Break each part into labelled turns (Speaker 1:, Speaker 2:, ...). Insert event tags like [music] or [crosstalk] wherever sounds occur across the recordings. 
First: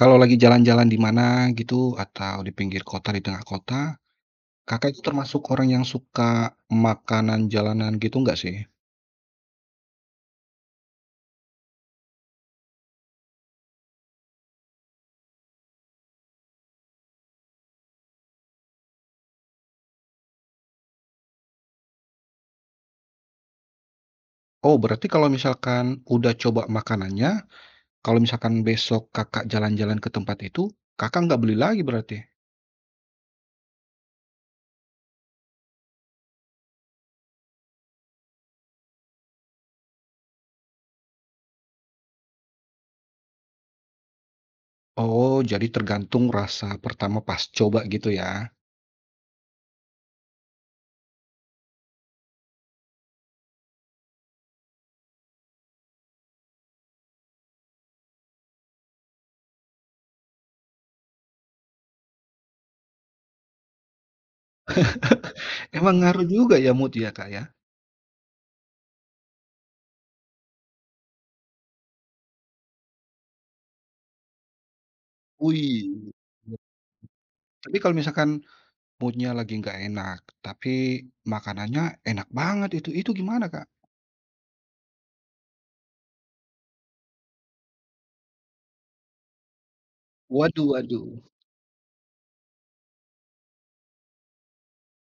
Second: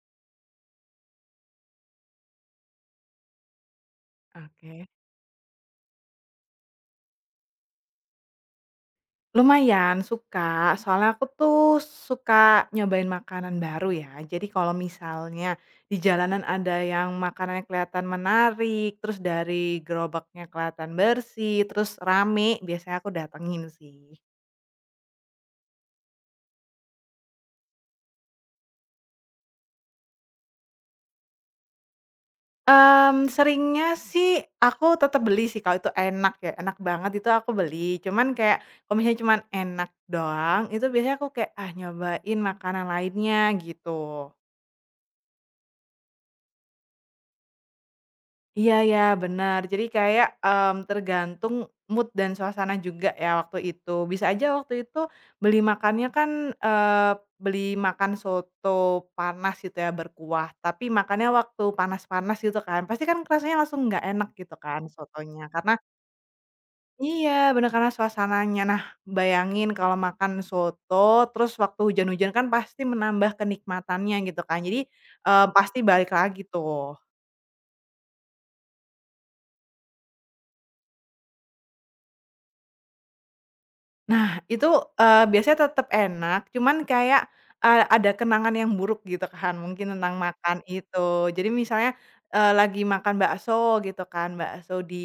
Speaker 1: Kalau lagi jalan-jalan di mana gitu atau di pinggir kota, di tengah kota,
Speaker 2: Oke.
Speaker 1: Kakak itu termasuk orang yang suka makanan jalanan gitu nggak sih?
Speaker 2: Lumayan suka, soalnya aku tuh suka nyobain makanan baru ya. Jadi kalau misalnya di jalanan ada yang makanannya kelihatan menarik, terus dari gerobaknya kelihatan bersih, terus rame, biasanya aku datengin sih.
Speaker 1: Oh berarti kalau misalkan udah coba makanannya, kalau misalkan besok Kakak jalan-jalan ke tempat itu, Kakak nggak beli lagi berarti?
Speaker 2: Seringnya sih aku tetap beli sih kalau itu enak ya, enak banget itu aku beli. Cuman kayak kalau misalnya cuman enak doang, itu biasanya aku kayak, ah nyobain makanan lainnya gitu.
Speaker 1: Oh jadi tergantung rasa pertama pas coba gitu ya.
Speaker 2: Iya ya benar. Jadi kayak, tergantung mood dan suasana juga ya waktu itu. Bisa aja waktu itu beli makannya kan, eee, beli makan soto panas gitu ya, berkuah, tapi makannya waktu panas-panas gitu kan, pasti kan rasanya langsung nggak enak gitu kan sotonya, karena
Speaker 1: Emang ngaruh juga ya mood ya, Kak,
Speaker 2: iya,
Speaker 1: ya?
Speaker 2: bener, karena suasananya. Nah, bayangin kalau makan soto terus waktu hujan-hujan kan pasti menambah kenikmatannya gitu kan, jadi, pasti balik
Speaker 1: Wih.
Speaker 2: lagi tuh.
Speaker 1: Tapi kalau misalkan mood lagi nggak enak, tapi makanannya enak banget itu gimana, Kak?
Speaker 2: Nah, itu, biasanya tetap enak, cuman kayak, ada kenangan yang buruk gitu kan, mungkin tentang makan
Speaker 1: Waduh waduh.
Speaker 2: itu. Jadi misalnya, lagi makan bakso gitu kan, bakso di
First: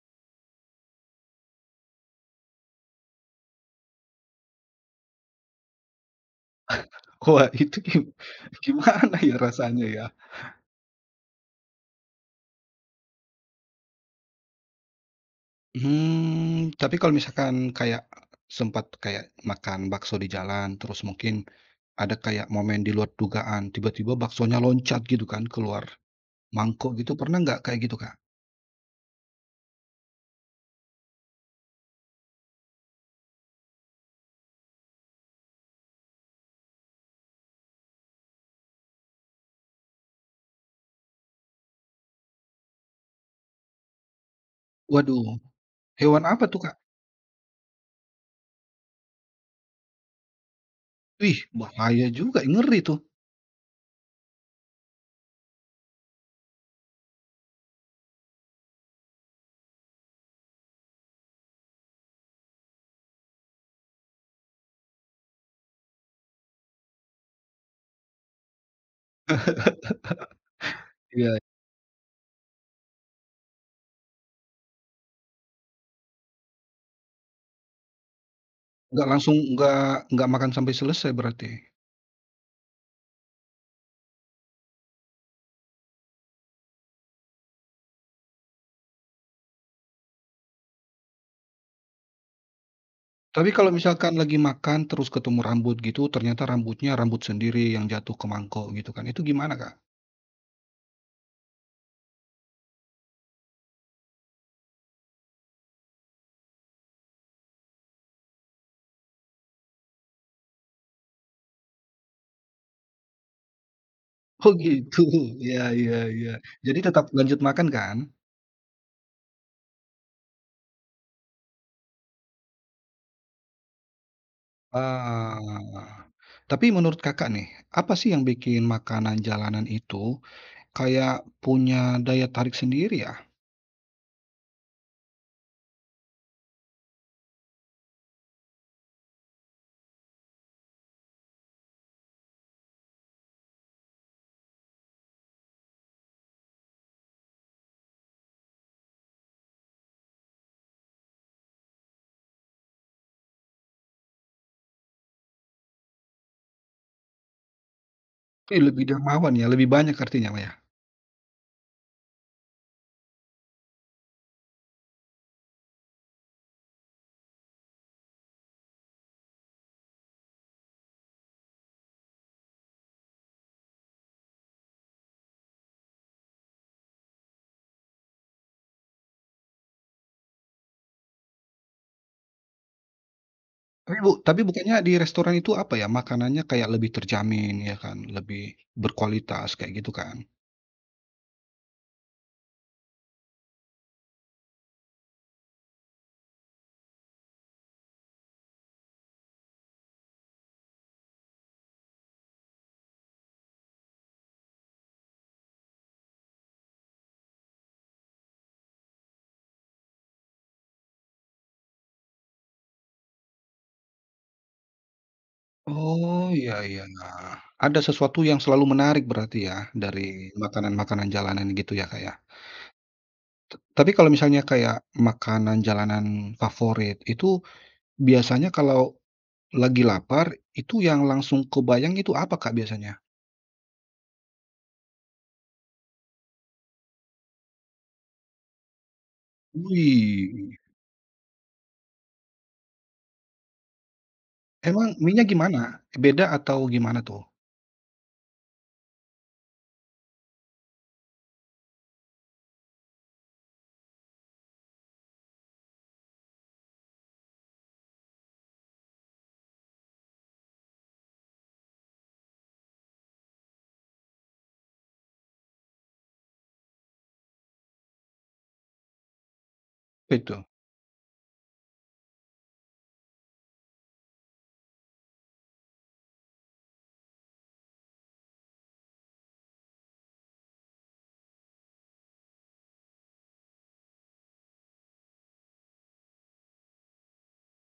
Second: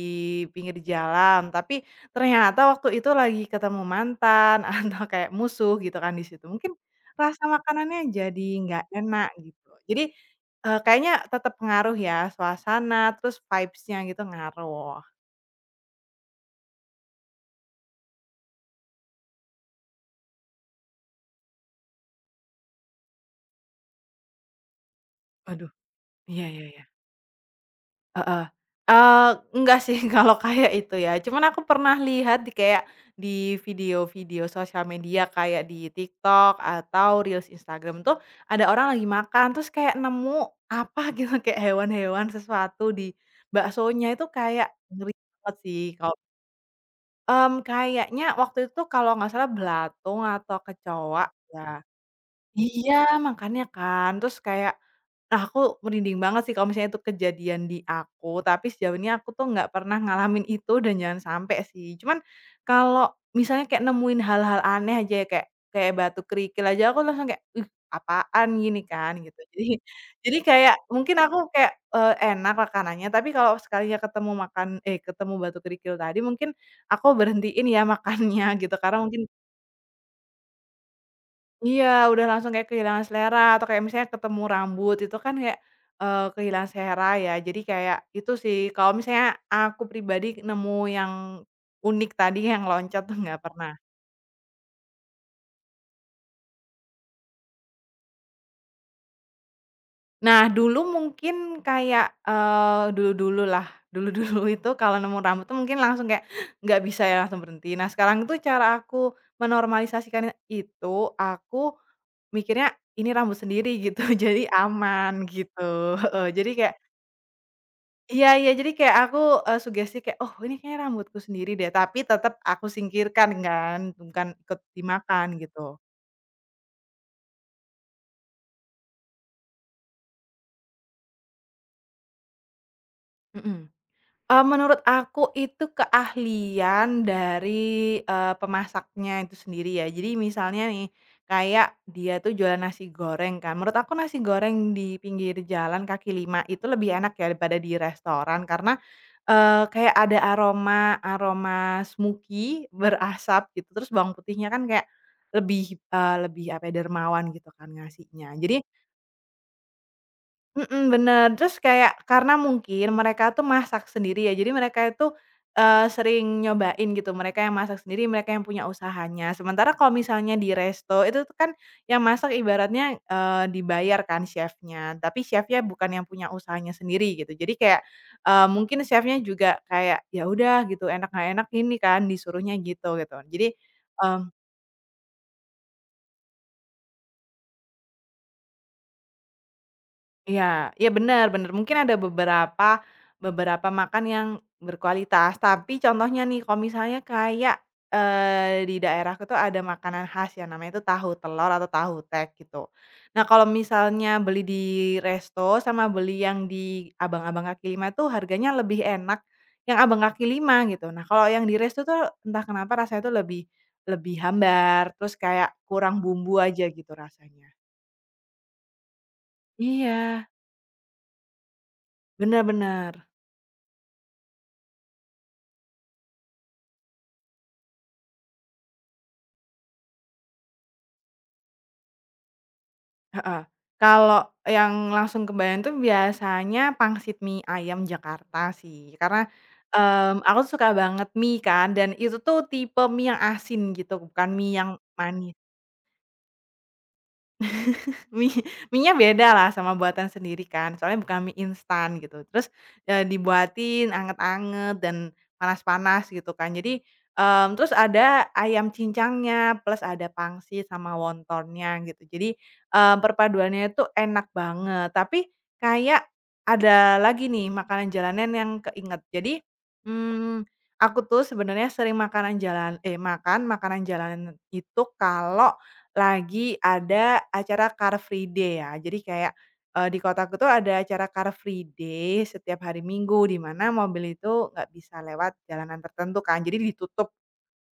Speaker 2: pinggir jalan, tapi ternyata waktu itu lagi ketemu mantan [laughs] atau kayak musuh gitu kan di situ. Mungkin
Speaker 1: Wah
Speaker 2: rasa
Speaker 1: [laughs] itu
Speaker 2: makanannya jadi nggak
Speaker 1: gimana
Speaker 2: enak
Speaker 1: ya
Speaker 2: gitu.
Speaker 1: rasanya
Speaker 2: Jadi,
Speaker 1: ya?
Speaker 2: kayaknya tetap pengaruh ya, suasana, terus vibes-nya gitu ngaruh.
Speaker 1: Mmm, tapi kalau misalkan kayak sempat kayak makan bakso di jalan, terus mungkin ada kayak momen di luar dugaan, tiba-tiba baksonya loncat gitu kan
Speaker 2: Aduh,
Speaker 1: keluar
Speaker 2: iya, iya, iya.
Speaker 1: mangkok gitu, pernah nggak kayak gitu, Kak?
Speaker 2: Heeh. Eee, enggak sih [laughs] kalau kayak itu ya, cuman aku pernah lihat di kayak di video-video sosial media kayak di TikTok atau reels Instagram tuh ada orang lagi makan terus kayak nemu apa [laughs] gitu, kayak hewan-hewan sesuatu di baksonya itu kayak ngeri
Speaker 1: Waduh,
Speaker 2: banget sih kalau
Speaker 1: hewan apa tuh, Kak?
Speaker 2: kayaknya waktu itu kalau nggak salah belatung atau kecoa
Speaker 1: Wih,
Speaker 2: ya.
Speaker 1: bahaya juga, ngeri
Speaker 2: Iya,
Speaker 1: tuh.
Speaker 2: makanya kan. Terus kayak, nah aku merinding banget sih kalau misalnya itu kejadian di aku, tapi sejauh ini aku tuh nggak pernah ngalamin itu dan jangan sampai sih. Cuman kalau misalnya kayak nemuin hal-hal aneh aja ya, kayak kayak batu kerikil aja aku langsung kayak, "Ih, apaan?" Gini kan, gitu. Jadi kayak mungkin aku
Speaker 1: Iya.
Speaker 2: kayak, enak makanannya, tapi kalau sekalinya ketemu ketemu batu kerikil tadi mungkin aku berhentiin ya makannya gitu, karena
Speaker 1: Nggak
Speaker 2: mungkin
Speaker 1: langsung nggak makan sampai selesai berarti.
Speaker 2: iya, udah langsung kayak kehilangan selera atau kayak misalnya ketemu rambut itu kan kayak, kehilangan selera ya. Jadi kayak itu sih kalau misalnya aku pribadi nemu yang unik tadi [laughs] yang loncat tuh nggak
Speaker 1: Tapi
Speaker 2: pernah.
Speaker 1: kalau misalkan lagi makan terus ketemu rambut gitu, ternyata rambutnya rambut sendiri yang jatuh ke mangkok gitu kan, itu gimana, Kak? [laughs]
Speaker 2: Nah dulu mungkin kayak, dulu lah, dulu-dulu [laughs] itu kalau nemu rambut tuh mungkin langsung kayak [gasps] nggak bisa ya langsung berhenti. Nah sekarang tuh cara aku menormalisasikan itu, aku mikirnya ini rambut sendiri gitu, [laughs] jadi
Speaker 1: Oh gitu,
Speaker 2: aman
Speaker 1: iya
Speaker 2: gitu.
Speaker 1: iya iya.
Speaker 2: [laughs] Jadi kayak
Speaker 1: Jadi tetap lanjut makan kan?
Speaker 2: iya, iya, jadi kayak aku, sugesti kayak, "Oh ini kayaknya rambutku sendiri deh," tapi tetep aku singkirkan kan, bukan ikut dimakan gitu.
Speaker 1: Ah. Tapi menurut Kakak nih, apa sih yang bikin makanan jalanan itu kayak punya daya tarik sendiri ya?
Speaker 2: Mhm. Menurut aku itu keahlian dari, pemasaknya itu sendiri ya. Jadi misalnya nih, kayak dia tuh jualan nasi goreng kan, menurut aku nasi goreng di pinggir jalan kaki lima itu lebih enak ya daripada di restoran karena, kayak ada aroma aroma smoky berasap gitu, terus bawang putihnya kan kayak lebih apa ya, dermawan gitu kan ngasihnya. Jadi
Speaker 1: Ih, lebih dermawan ya, lebih banyak artinya mah ya?
Speaker 2: mhm, bener. Terus kayak karena mungkin mereka tuh masak sendiri ya, jadi mereka itu, sering nyobain gitu, mereka yang masak sendiri, mereka yang punya usahanya. Sementara kalau misalnya di resto, itu tuh kan yang masak ibaratnya, dibayar kan chef-nya, tapi chef-nya bukan yang punya usahanya sendiri gitu. Jadi kayak, mungkin chef-nya juga kayak, "Ya udah," gitu, "enak nggak enak ini kan," disuruhnya gitu, gitu. Jadi,
Speaker 1: Tapi
Speaker 2: mmm
Speaker 1: tapi bukannya di restoran itu apa ya, makanannya kayak lebih terjamin ya kan, lebih berkualitas kayak gitu kan?
Speaker 2: Iya, iya, benar, benar. Mungkin ada beberapa beberapa makan yang berkualitas, tapi contohnya nih kalau misalnya kayak, di daerahku tuh ada makanan khas yang namanya itu tahu telur atau tahu tek gitu. Nah kalau misalnya beli di resto sama beli yang di abang-abang kaki lima tuh harganya lebih enak yang abang kaki lima gitu. Nah kalau yang di resto tuh entah kenapa rasanya tuh lebih lebih hambar, terus kayak kurang
Speaker 1: Oh,
Speaker 2: bumbu
Speaker 1: iya
Speaker 2: aja
Speaker 1: iya.
Speaker 2: gitu
Speaker 1: Nah,
Speaker 2: rasanya.
Speaker 1: ada sesuatu yang selalu menarik berarti ya,
Speaker 2: Iya,
Speaker 1: dari makanan-makanan jalanan gitu ya, Kak, ya?
Speaker 2: benar-benar.
Speaker 1: Tapi kalau misalnya kayak makanan jalanan favorit, itu biasanya kalau lagi lapar, itu yang langsung kebayang itu apa, Kak, biasanya?
Speaker 2: Heeh. Kalau yang langsung kebayang tuh biasanya pangsit mie ayam Jakarta sih, karena, aku
Speaker 1: Wih,
Speaker 2: suka banget mie kan dan itu tuh tipe mie yang asin gitu, bukan mie yang
Speaker 1: emang minyak
Speaker 2: manis.
Speaker 1: gimana? Beda atau gimana tuh?
Speaker 2: [laughs] Mie mienya beda lah sama buatan sendiri kan, soalnya bukan mie instan gitu. Terus, dibuatin anget-anget dan panas-panas gitu kan. Jadi, terus ada ayam cincangnya, plus ada pangsit sama wontonnya gitu. Jadi, perpaduannya itu enak banget, tapi kayak ada lagi nih makanan jalanan yang keinget. Jadi,
Speaker 1: Itu?
Speaker 2: mmm, aku tuh sebenarnya sering makan makanan jalanan itu kalau lagi ada acara Car Free Day ya. Jadi kayak, di kotaku tuh ada acara Car Free Day setiap hari Minggu, di mana mobil itu nggak bisa lewat jalanan tertentu kan, jadi ditutup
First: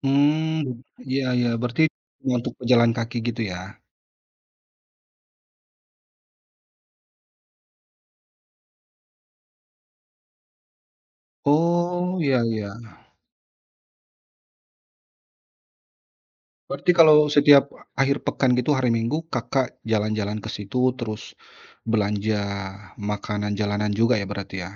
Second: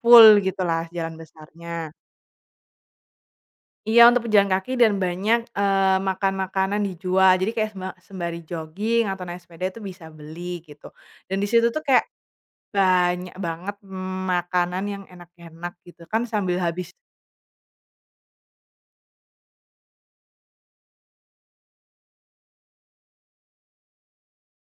Speaker 2: full
Speaker 1: Hmm,
Speaker 2: gitulah jalan
Speaker 1: iya iya, berarti
Speaker 2: besarnya.
Speaker 1: untuk pejalan kaki gitu ya?
Speaker 2: Iya, untuk pejalan kaki dan banyak, makan-makanan dijual. Jadi kayak sembari jogging atau naik sepeda itu bisa beli gitu. Dan di situ tuh kayak
Speaker 1: Oh, iya iya.
Speaker 2: banyak banget makanan yang enak-enak gitu kan sambil
Speaker 1: Berarti
Speaker 2: habis.
Speaker 1: kalau setiap akhir pekan gitu, hari Minggu, Kakak jalan-jalan ke situ, terus belanja makanan jalanan juga ya berarti ya?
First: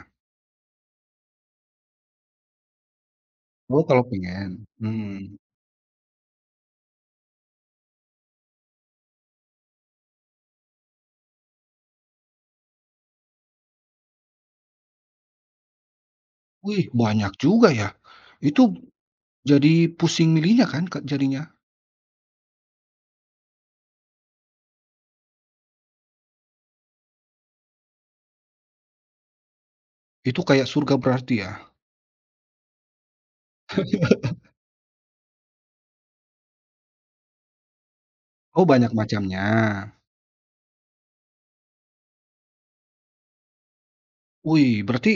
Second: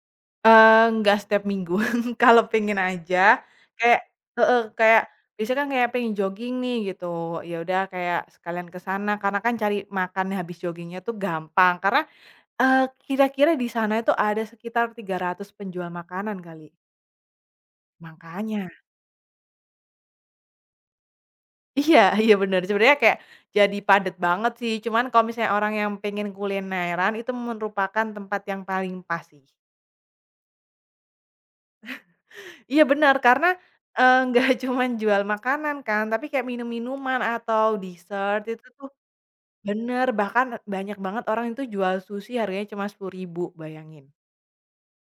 Speaker 2: Nggak setiap minggu, [laughs] kalau pengen aja,
Speaker 1: Oh,
Speaker 2: kayak
Speaker 1: kalau pengen,
Speaker 2: heeh, kayak
Speaker 1: mmm.
Speaker 2: biasanya kan kayak pengen jogging nih gitu, ya udah kayak sekalian ke sana karena kan cari makan habis joggingnya tuh gampang karena, eee, kira-kira di sana itu ada sekitar 300 penjual makanan kali,
Speaker 1: Wih, banyak juga ya.
Speaker 2: makanya.
Speaker 1: Itu jadi pusing milihnya kan Kak, jadinya?
Speaker 2: Iya, iya, bener, sebenarnya kayak jadi padat banget sih cuman kalau misalnya orang yang pengen kulineran itu merupakan tempat yang paling pas sih.
Speaker 1: Itu kayak surga berarti ya?
Speaker 2: Iya benar karena, nggak [laughs] cuman jual makanan kan, tapi kayak minum-minuman atau dessert itu
Speaker 1: Oh,
Speaker 2: tuh
Speaker 1: banyak macamnya.
Speaker 2: bener, bahkan banyak banget orang itu jual sushi harganya cuma 10.000 bayangin.
Speaker 1: Wih, berarti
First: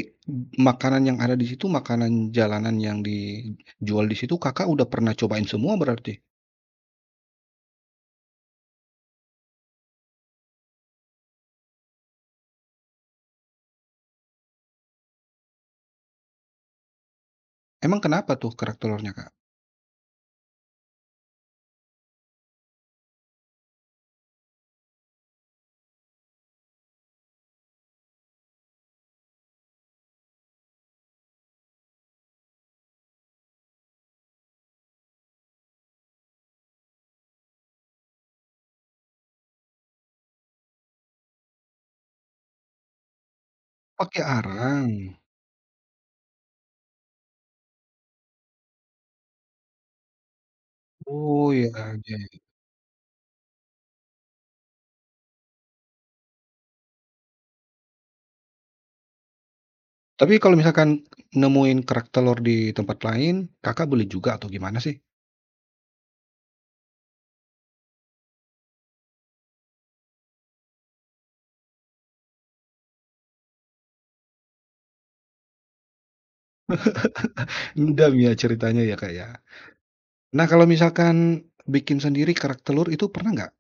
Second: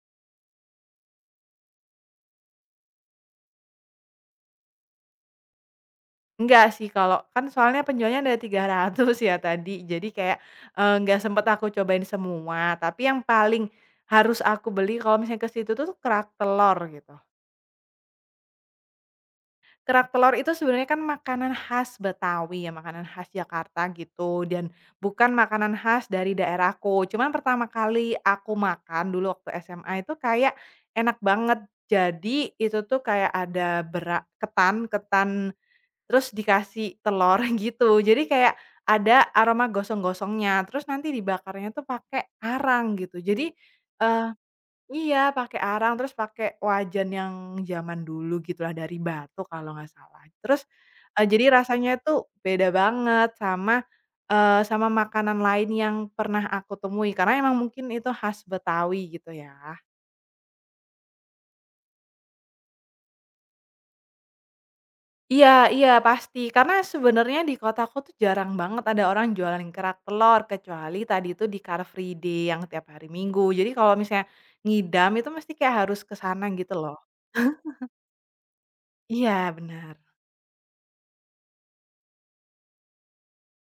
Speaker 1: makanan yang ada di situ, makanan jalanan yang dijual di situ Kakak udah pernah cobain semua berarti?
Speaker 2: Enggak sih kalau kan soalnya penjualnya ada 300 [laughs] ya tadi, jadi kayak, nggak sempet aku cobain semua, tapi yang paling harus aku beli kalau misalnya ke situ tuh kerak telur gitu.
Speaker 1: Emang kenapa tuh karakternya Kak?
Speaker 2: Kerak telur itu sebenarnya kan makanan khas Betawi ya, makanan khas Jakarta gitu, dan bukan makanan khas dari daerahku. Cuman pertama kali aku makan dulu waktu SMA itu kayak enak banget. Jadi itu tuh kayak ada ketan ketan terus dikasih telur [laughs] gitu. Jadi kayak ada aroma gosong-gosongnya, terus nanti dibakarnya tuh pakai arang gitu.
Speaker 1: Pakai
Speaker 2: Eh,
Speaker 1: arang?
Speaker 2: Iya, pakai arang, terus pakai wajan yang zaman dulu gitulah, dari batu kalau nggak salah. Terus, jadi
Speaker 1: Oh, ya.
Speaker 2: rasanya itu
Speaker 1: Iya.
Speaker 2: beda banget sama makanan lain yang pernah aku temui, karena emang mungkin itu khas Betawi gitu ya.
Speaker 1: Tapi kalau misalkan nemuin kerak telur di tempat lain, Kakak beli juga atau gimana sih?
Speaker 2: Iya, iya, pasti. Karena sebenarnya di kotaku tuh jarang banget ada orang jualan kerak telur, kecuali tadi itu di Car Free Day yang tiap hari Minggu. Jadi kalau misalnya ngidam itu mesti kayak harus ke sana gitu loh. [laughs]
Speaker 1: Ngedam ya ceritanya ya, Kak, ya.
Speaker 2: Iya, benar.
Speaker 1: Nah, kalau misalkan bikin sendiri kerak telur itu pernah nggak?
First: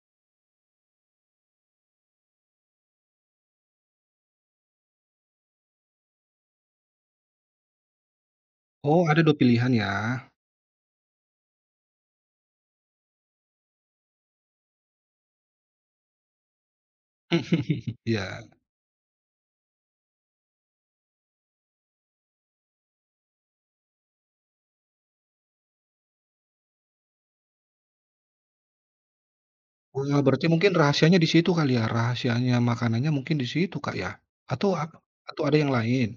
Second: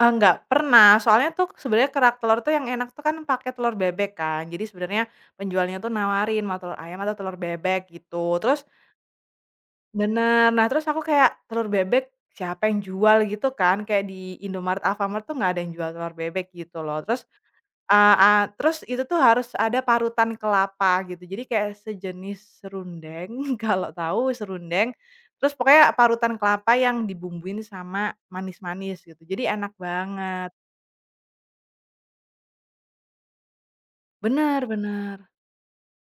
Speaker 2: Nggak pernah, soalnya tuh sebenarnya kerak telur tuh yang enak tuh kan pakai telur bebek kan. Jadi sebenarnya penjualnya tuh nawarin mau telur ayam atau telur bebek gitu. Terus
Speaker 1: Oh, ada 2 pilihan ya.
Speaker 2: bener, nah terus aku kayak telur bebek siapa yang jual gitu kan, kayak di Indomaret, Alfamart tuh nggak ada yang jual telur bebek gitu loh. Terus,
Speaker 1: [laughs]
Speaker 2: eee
Speaker 1: Iya.
Speaker 2: eee, terus itu tuh harus ada parutan kelapa gitu. Jadi kayak sejenis serundeng, [laughs] kalau tahu serundeng, terus pokoknya parutan kelapa yang dibumbuin sama manis-manis gitu. Jadi enak
Speaker 1: Wah, berarti
Speaker 2: banget.
Speaker 1: mungkin rahasianya di situ kali ya, rahasianya makanannya mungkin di situ, Kak, ya?
Speaker 2: Benar,
Speaker 1: Atau
Speaker 2: benar,
Speaker 1: atau ada yang lain?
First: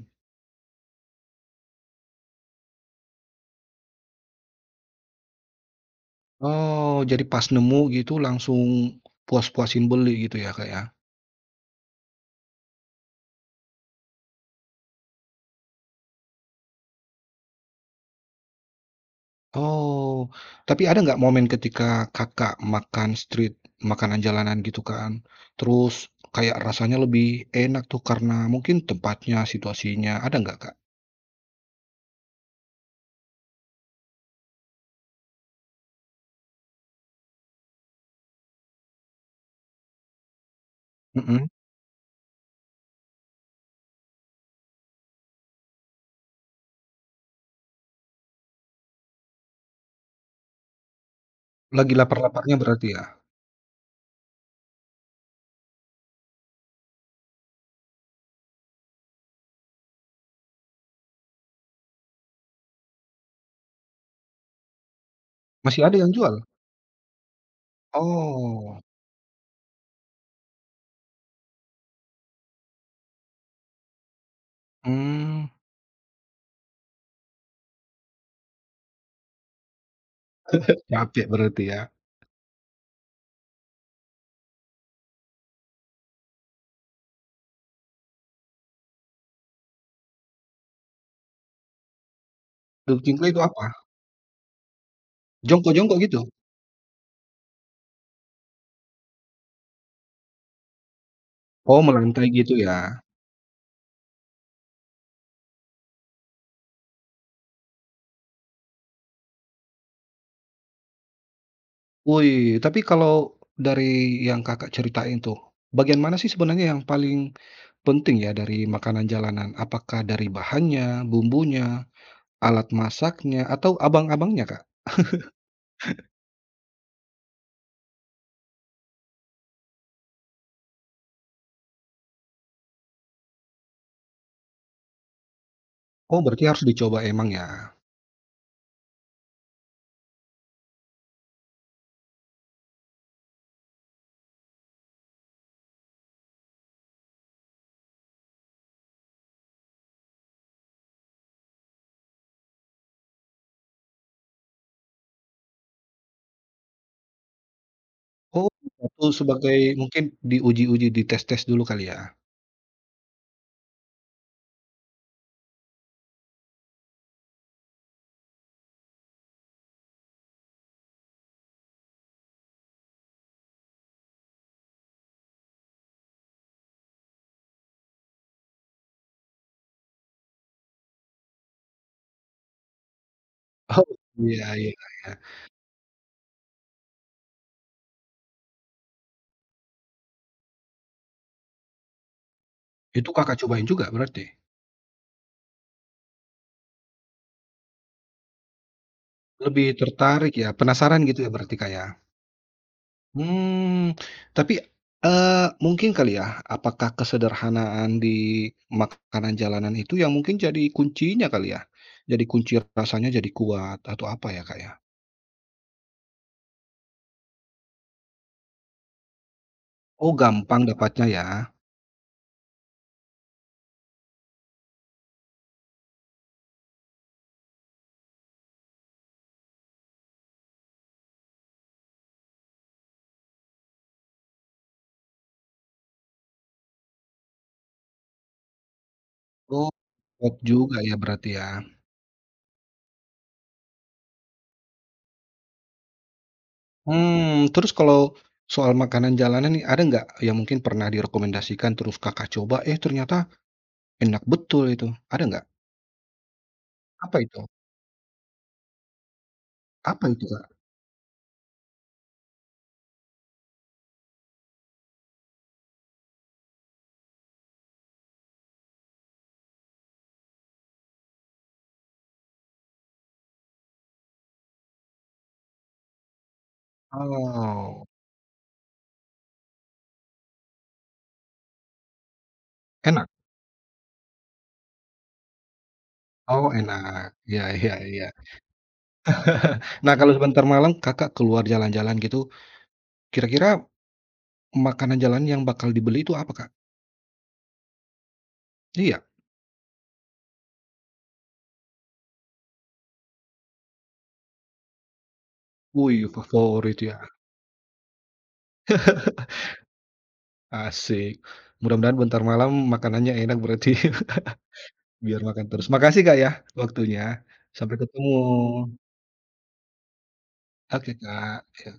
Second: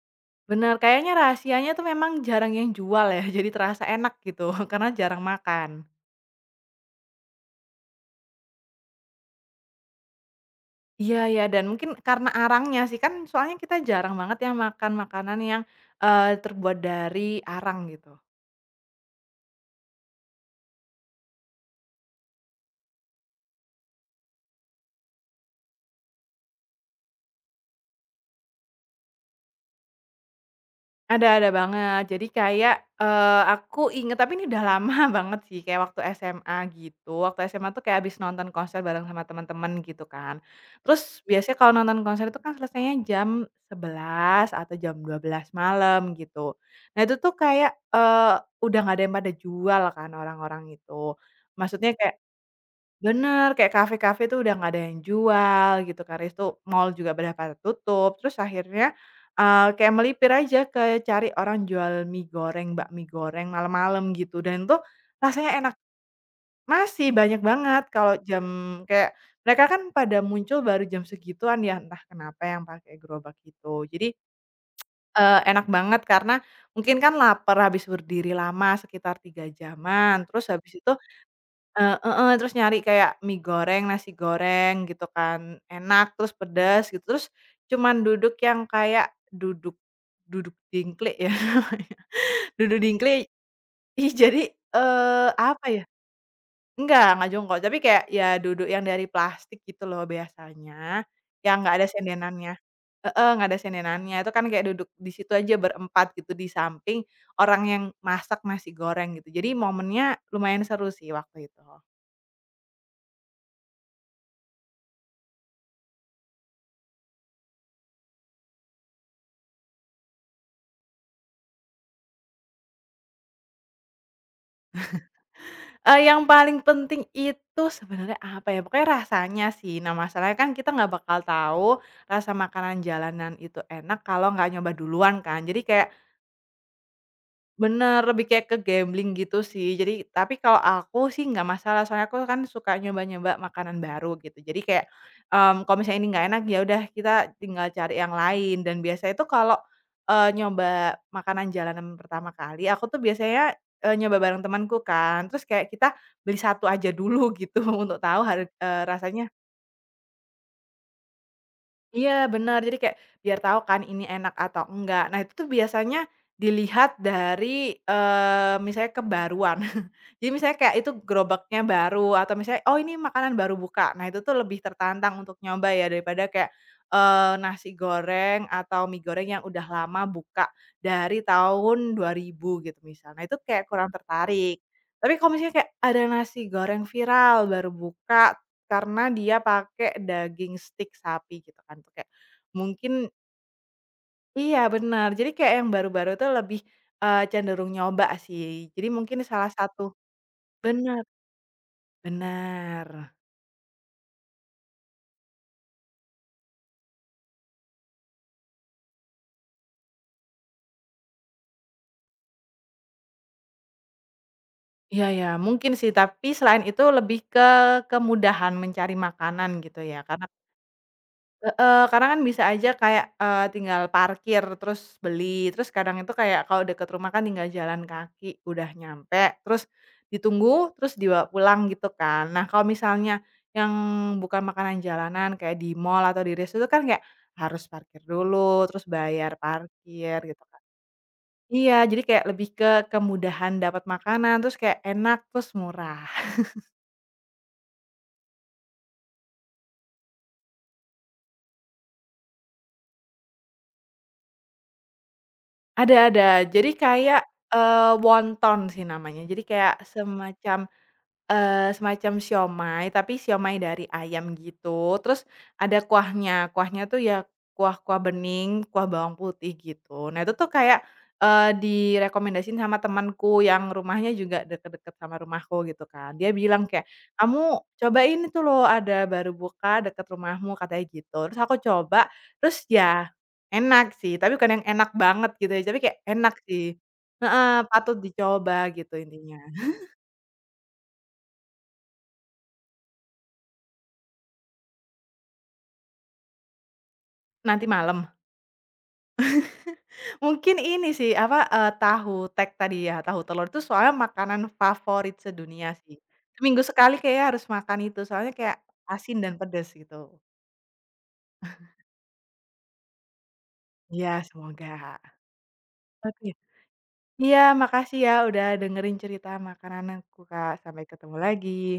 Speaker 2: benar, kayaknya rahasianya tuh memang jarang yang jual ya, [laughs] jadi terasa enak gitu, [laughs] karena jarang makan.
Speaker 1: Oh, jadi pas nemu gitu langsung puas-puasin beli gitu ya, Kak, ya?
Speaker 2: Iya, iya, dan mungkin karena arangnya sih, kan soalnya kita jarang banget ya makan makanan yang, terbuat dari arang gitu.
Speaker 1: Oh, tapi ada nggak momen ketika Kakak makan street, makanan jalanan gitu kan, terus kayak rasanya lebih enak tuh karena mungkin tempatnya, situasinya, ada nggak, Kak?
Speaker 2: Ada banget. Jadi kayak, aku inget tapi ini udah lama [laughs] banget sih, kayak waktu SMA gitu. Waktu SMA tuh kayak abis nonton konser bareng sama teman-teman gitu kan. Terus
Speaker 1: Mhm,
Speaker 2: biasanya kalau nonton konser itu kan selesainya jam 11 atau jam 12 malam gitu. Nah itu tuh kayak, udah nggak ada yang pada jual kan orang-orang itu. Maksudnya
Speaker 1: lagi
Speaker 2: kayak
Speaker 1: lapar-laparnya berarti ya?
Speaker 2: bener, kayak kafe-kafe tuh udah nggak ada yang jual gitu kan, itu mall juga pada pada tutup, terus akhirnya, kayak melipir aja ke cari orang jual mie goreng, bakmi goreng malam-malam gitu, dan itu rasanya enak
Speaker 1: Masih ada yang jual?
Speaker 2: masih banyak banget kalau jam
Speaker 1: Oh,
Speaker 2: kayak mereka kan pada muncul baru jam segituan ya, entah kenapa yang pakai gerobak itu. Jadi,
Speaker 1: mmm,
Speaker 2: enak banget karena mungkin kan lapar habis berdiri lama sekitar 3 jaman, terus habis itu
Speaker 1: capek berarti ya.
Speaker 2: Heeh, terus nyari kayak mie goreng, nasi goreng gitu kan, enak terus pedes gitu, terus cuman duduk yang kayak duduk duduk dingklik ya [laughs] namanya, duduk
Speaker 1: Duduk
Speaker 2: dingklik.
Speaker 1: cingkle itu apa?
Speaker 2: Ih, jadi, apa ya
Speaker 1: Jongkok-jongkok gitu?
Speaker 2: enggak jongkok, tapi kayak ya duduk yang dari plastik gitu loh biasanya, yang nggak
Speaker 1: Oh,
Speaker 2: ada
Speaker 1: melantai
Speaker 2: sendenannya.
Speaker 1: gitu ya?
Speaker 2: Heeh, nggak ada sendenannya, itu kan kayak duduk di situ aja berempat gitu di samping orang yang masak nasi goreng gitu. Jadi momennya lumayan seru sih waktu itu.
Speaker 1: Wih, tapi kalau dari yang Kakak ceritain tuh, bagian mana sih sebenarnya yang paling penting ya dari makanan jalanan, apakah dari bahannya, bumbunya, alat masaknya, atau abang-abangnya, Kak?
Speaker 2: Yang paling penting itu sebenarnya apa ya, pokoknya rasanya sih. Nah, masalahnya kan kita nggak bakal tahu rasa makanan jalanan itu enak kalau nggak nyoba duluan kan. Jadi kayak
Speaker 1: Oh, berarti harus dicoba emang ya?
Speaker 2: bener, lebih kayak ke gambling gitu sih. Jadi tapi kalau aku sih nggak masalah, soalnya aku kan suka nyoba-nyoba makanan baru gitu. Jadi kayak, kalau misalnya ini nggak enak, ya udah kita tinggal cari yang lain. Dan biasanya itu kalau, nyoba makanan jalanan pertama kali, aku tuh biasanya, nyoba bareng temanku kan. Terus kayak kita beli satu aja dulu gitu [laughs] untuk tahu
Speaker 1: Oh, itu
Speaker 2: rasanya.
Speaker 1: sebagai mungkin diuji-uji, dites-tes dulu kali ya?
Speaker 2: Iya, benar, jadi kayak biar tahu kan ini enak atau enggak. Nah itu tuh biasanya dilihat dari, misalnya kebaruan. [laughs] Jadi misalnya kayak itu gerobaknya baru atau misalnya, "Oh ini makanan baru buka." Nah itu tuh lebih tertantang untuk nyoba ya daripada kayak, nasi goreng atau mie goreng yang udah lama buka dari tahun 2000 gitu misal. Nah itu kayak
Speaker 1: Oh,
Speaker 2: kurang
Speaker 1: iya
Speaker 2: tertarik.
Speaker 1: iya iya.
Speaker 2: Tapi kalau misalnya kayak ada nasi goreng viral baru buka karena dia pakai daging stick sapi gitu kan, tuh kayak mungkin
Speaker 1: Itu Kakak cobain juga berarti?
Speaker 2: iya, benar, jadi kayak yang baru-baru tuh lebih, cenderung nyoba sih. Jadi mungkin salah
Speaker 1: Lebih
Speaker 2: satu
Speaker 1: tertarik ya, penasaran
Speaker 2: benar,
Speaker 1: gitu ya berarti, Kak, ya?
Speaker 2: benar.
Speaker 1: Hmm, tapi, eee, mungkin kali ya, apakah kesederhanaan di makanan jalanan itu yang mungkin jadi kuncinya kali ya? Jadi kunci rasanya jadi kuat atau apa ya, Kak, ya?
Speaker 2: Iya, iya, mungkin sih, tapi selain itu lebih ke kemudahan mencari makanan gitu ya,
Speaker 1: Oh,
Speaker 2: karena
Speaker 1: gampang dapatnya ya?
Speaker 2: heeh, karena kan bisa aja kayak, tinggal parkir, terus beli, terus kadang itu kayak kalau deket rumah kan tinggal jalan kaki udah nyampe, terus ditunggu, terus dibawa pulang gitu kan. Nah, kalau misalnya yang bukan makanan jalanan kayak di mall atau di resto itu kan kayak harus parkir dulu, terus bayar
Speaker 1: Oh,
Speaker 2: parkir
Speaker 1: kuat
Speaker 2: gitu kan.
Speaker 1: juga ya berarti ya?
Speaker 2: Iya, jadi kayak lebih ke kemudahan dapat makanan, terus kayak enak, terus murah. [laughs]
Speaker 1: Hmm, terus kalau soal makanan jalanan nih, ada nggak yang mungkin pernah direkomendasikan terus Kakak coba, eh, ternyata enak betul itu, ada nggak?
Speaker 2: Ada, jadi
Speaker 1: Apa
Speaker 2: kayak,
Speaker 1: itu?
Speaker 2: wonton sih namanya, jadi kayak
Speaker 1: Apa itu, Kak?
Speaker 2: semacam siomay, tapi siomay dari ayam gitu, terus ada kuahnya, kuahnya tuh ya kuah-kuah bening, kuah bawang putih gitu. Nah itu tuh kayak, direkomendasiin sama temanku yang rumahnya juga deket-deket sama rumahku gitu kan. Dia bilang kayak, "Kamu
Speaker 1: Oh,
Speaker 2: cobain itu loh ada baru buka deket rumahmu," katanya gitu. Terus aku coba, terus ya
Speaker 1: enak?
Speaker 2: enak sih, tapi bukan yang enak banget gitu ya, tapi kayak enak
Speaker 1: Oh,
Speaker 2: sih.
Speaker 1: enak. Ya,
Speaker 2: Heeh,
Speaker 1: ya,
Speaker 2: patut
Speaker 1: ya.
Speaker 2: dicoba gitu intinya.
Speaker 1: Nah, kalau sebentar malam Kakak keluar jalan-jalan gitu, kira-kira makanan jalan yang bakal dibeli itu apa, Kak?
Speaker 2: Nanti malam?
Speaker 1: Iya.
Speaker 2: Mungkin ini sih, apa, tahu tek tadi ya, tahu telur itu soalnya makanan favorit sedunia sih.
Speaker 1: Wih,
Speaker 2: Seminggu
Speaker 1: favorit
Speaker 2: sekali
Speaker 1: ya,
Speaker 2: kayak harus makan itu, soalnya kayak asin dan pedes gitu.
Speaker 1: asik. Mudah-mudahan bentar malam makanannya enak berarti [laughs]
Speaker 2: Iya, semoga.
Speaker 1: biar makan terus. Makasih, Kak,
Speaker 2: Oke.
Speaker 1: ya waktunya.
Speaker 2: Iya,
Speaker 1: Sampai
Speaker 2: makasih
Speaker 1: ketemu.
Speaker 2: ya udah dengerin cerita makananku, Kak. Sampai
Speaker 1: Oke,
Speaker 2: ketemu
Speaker 1: Kak.
Speaker 2: lagi.
Speaker 1: Ya.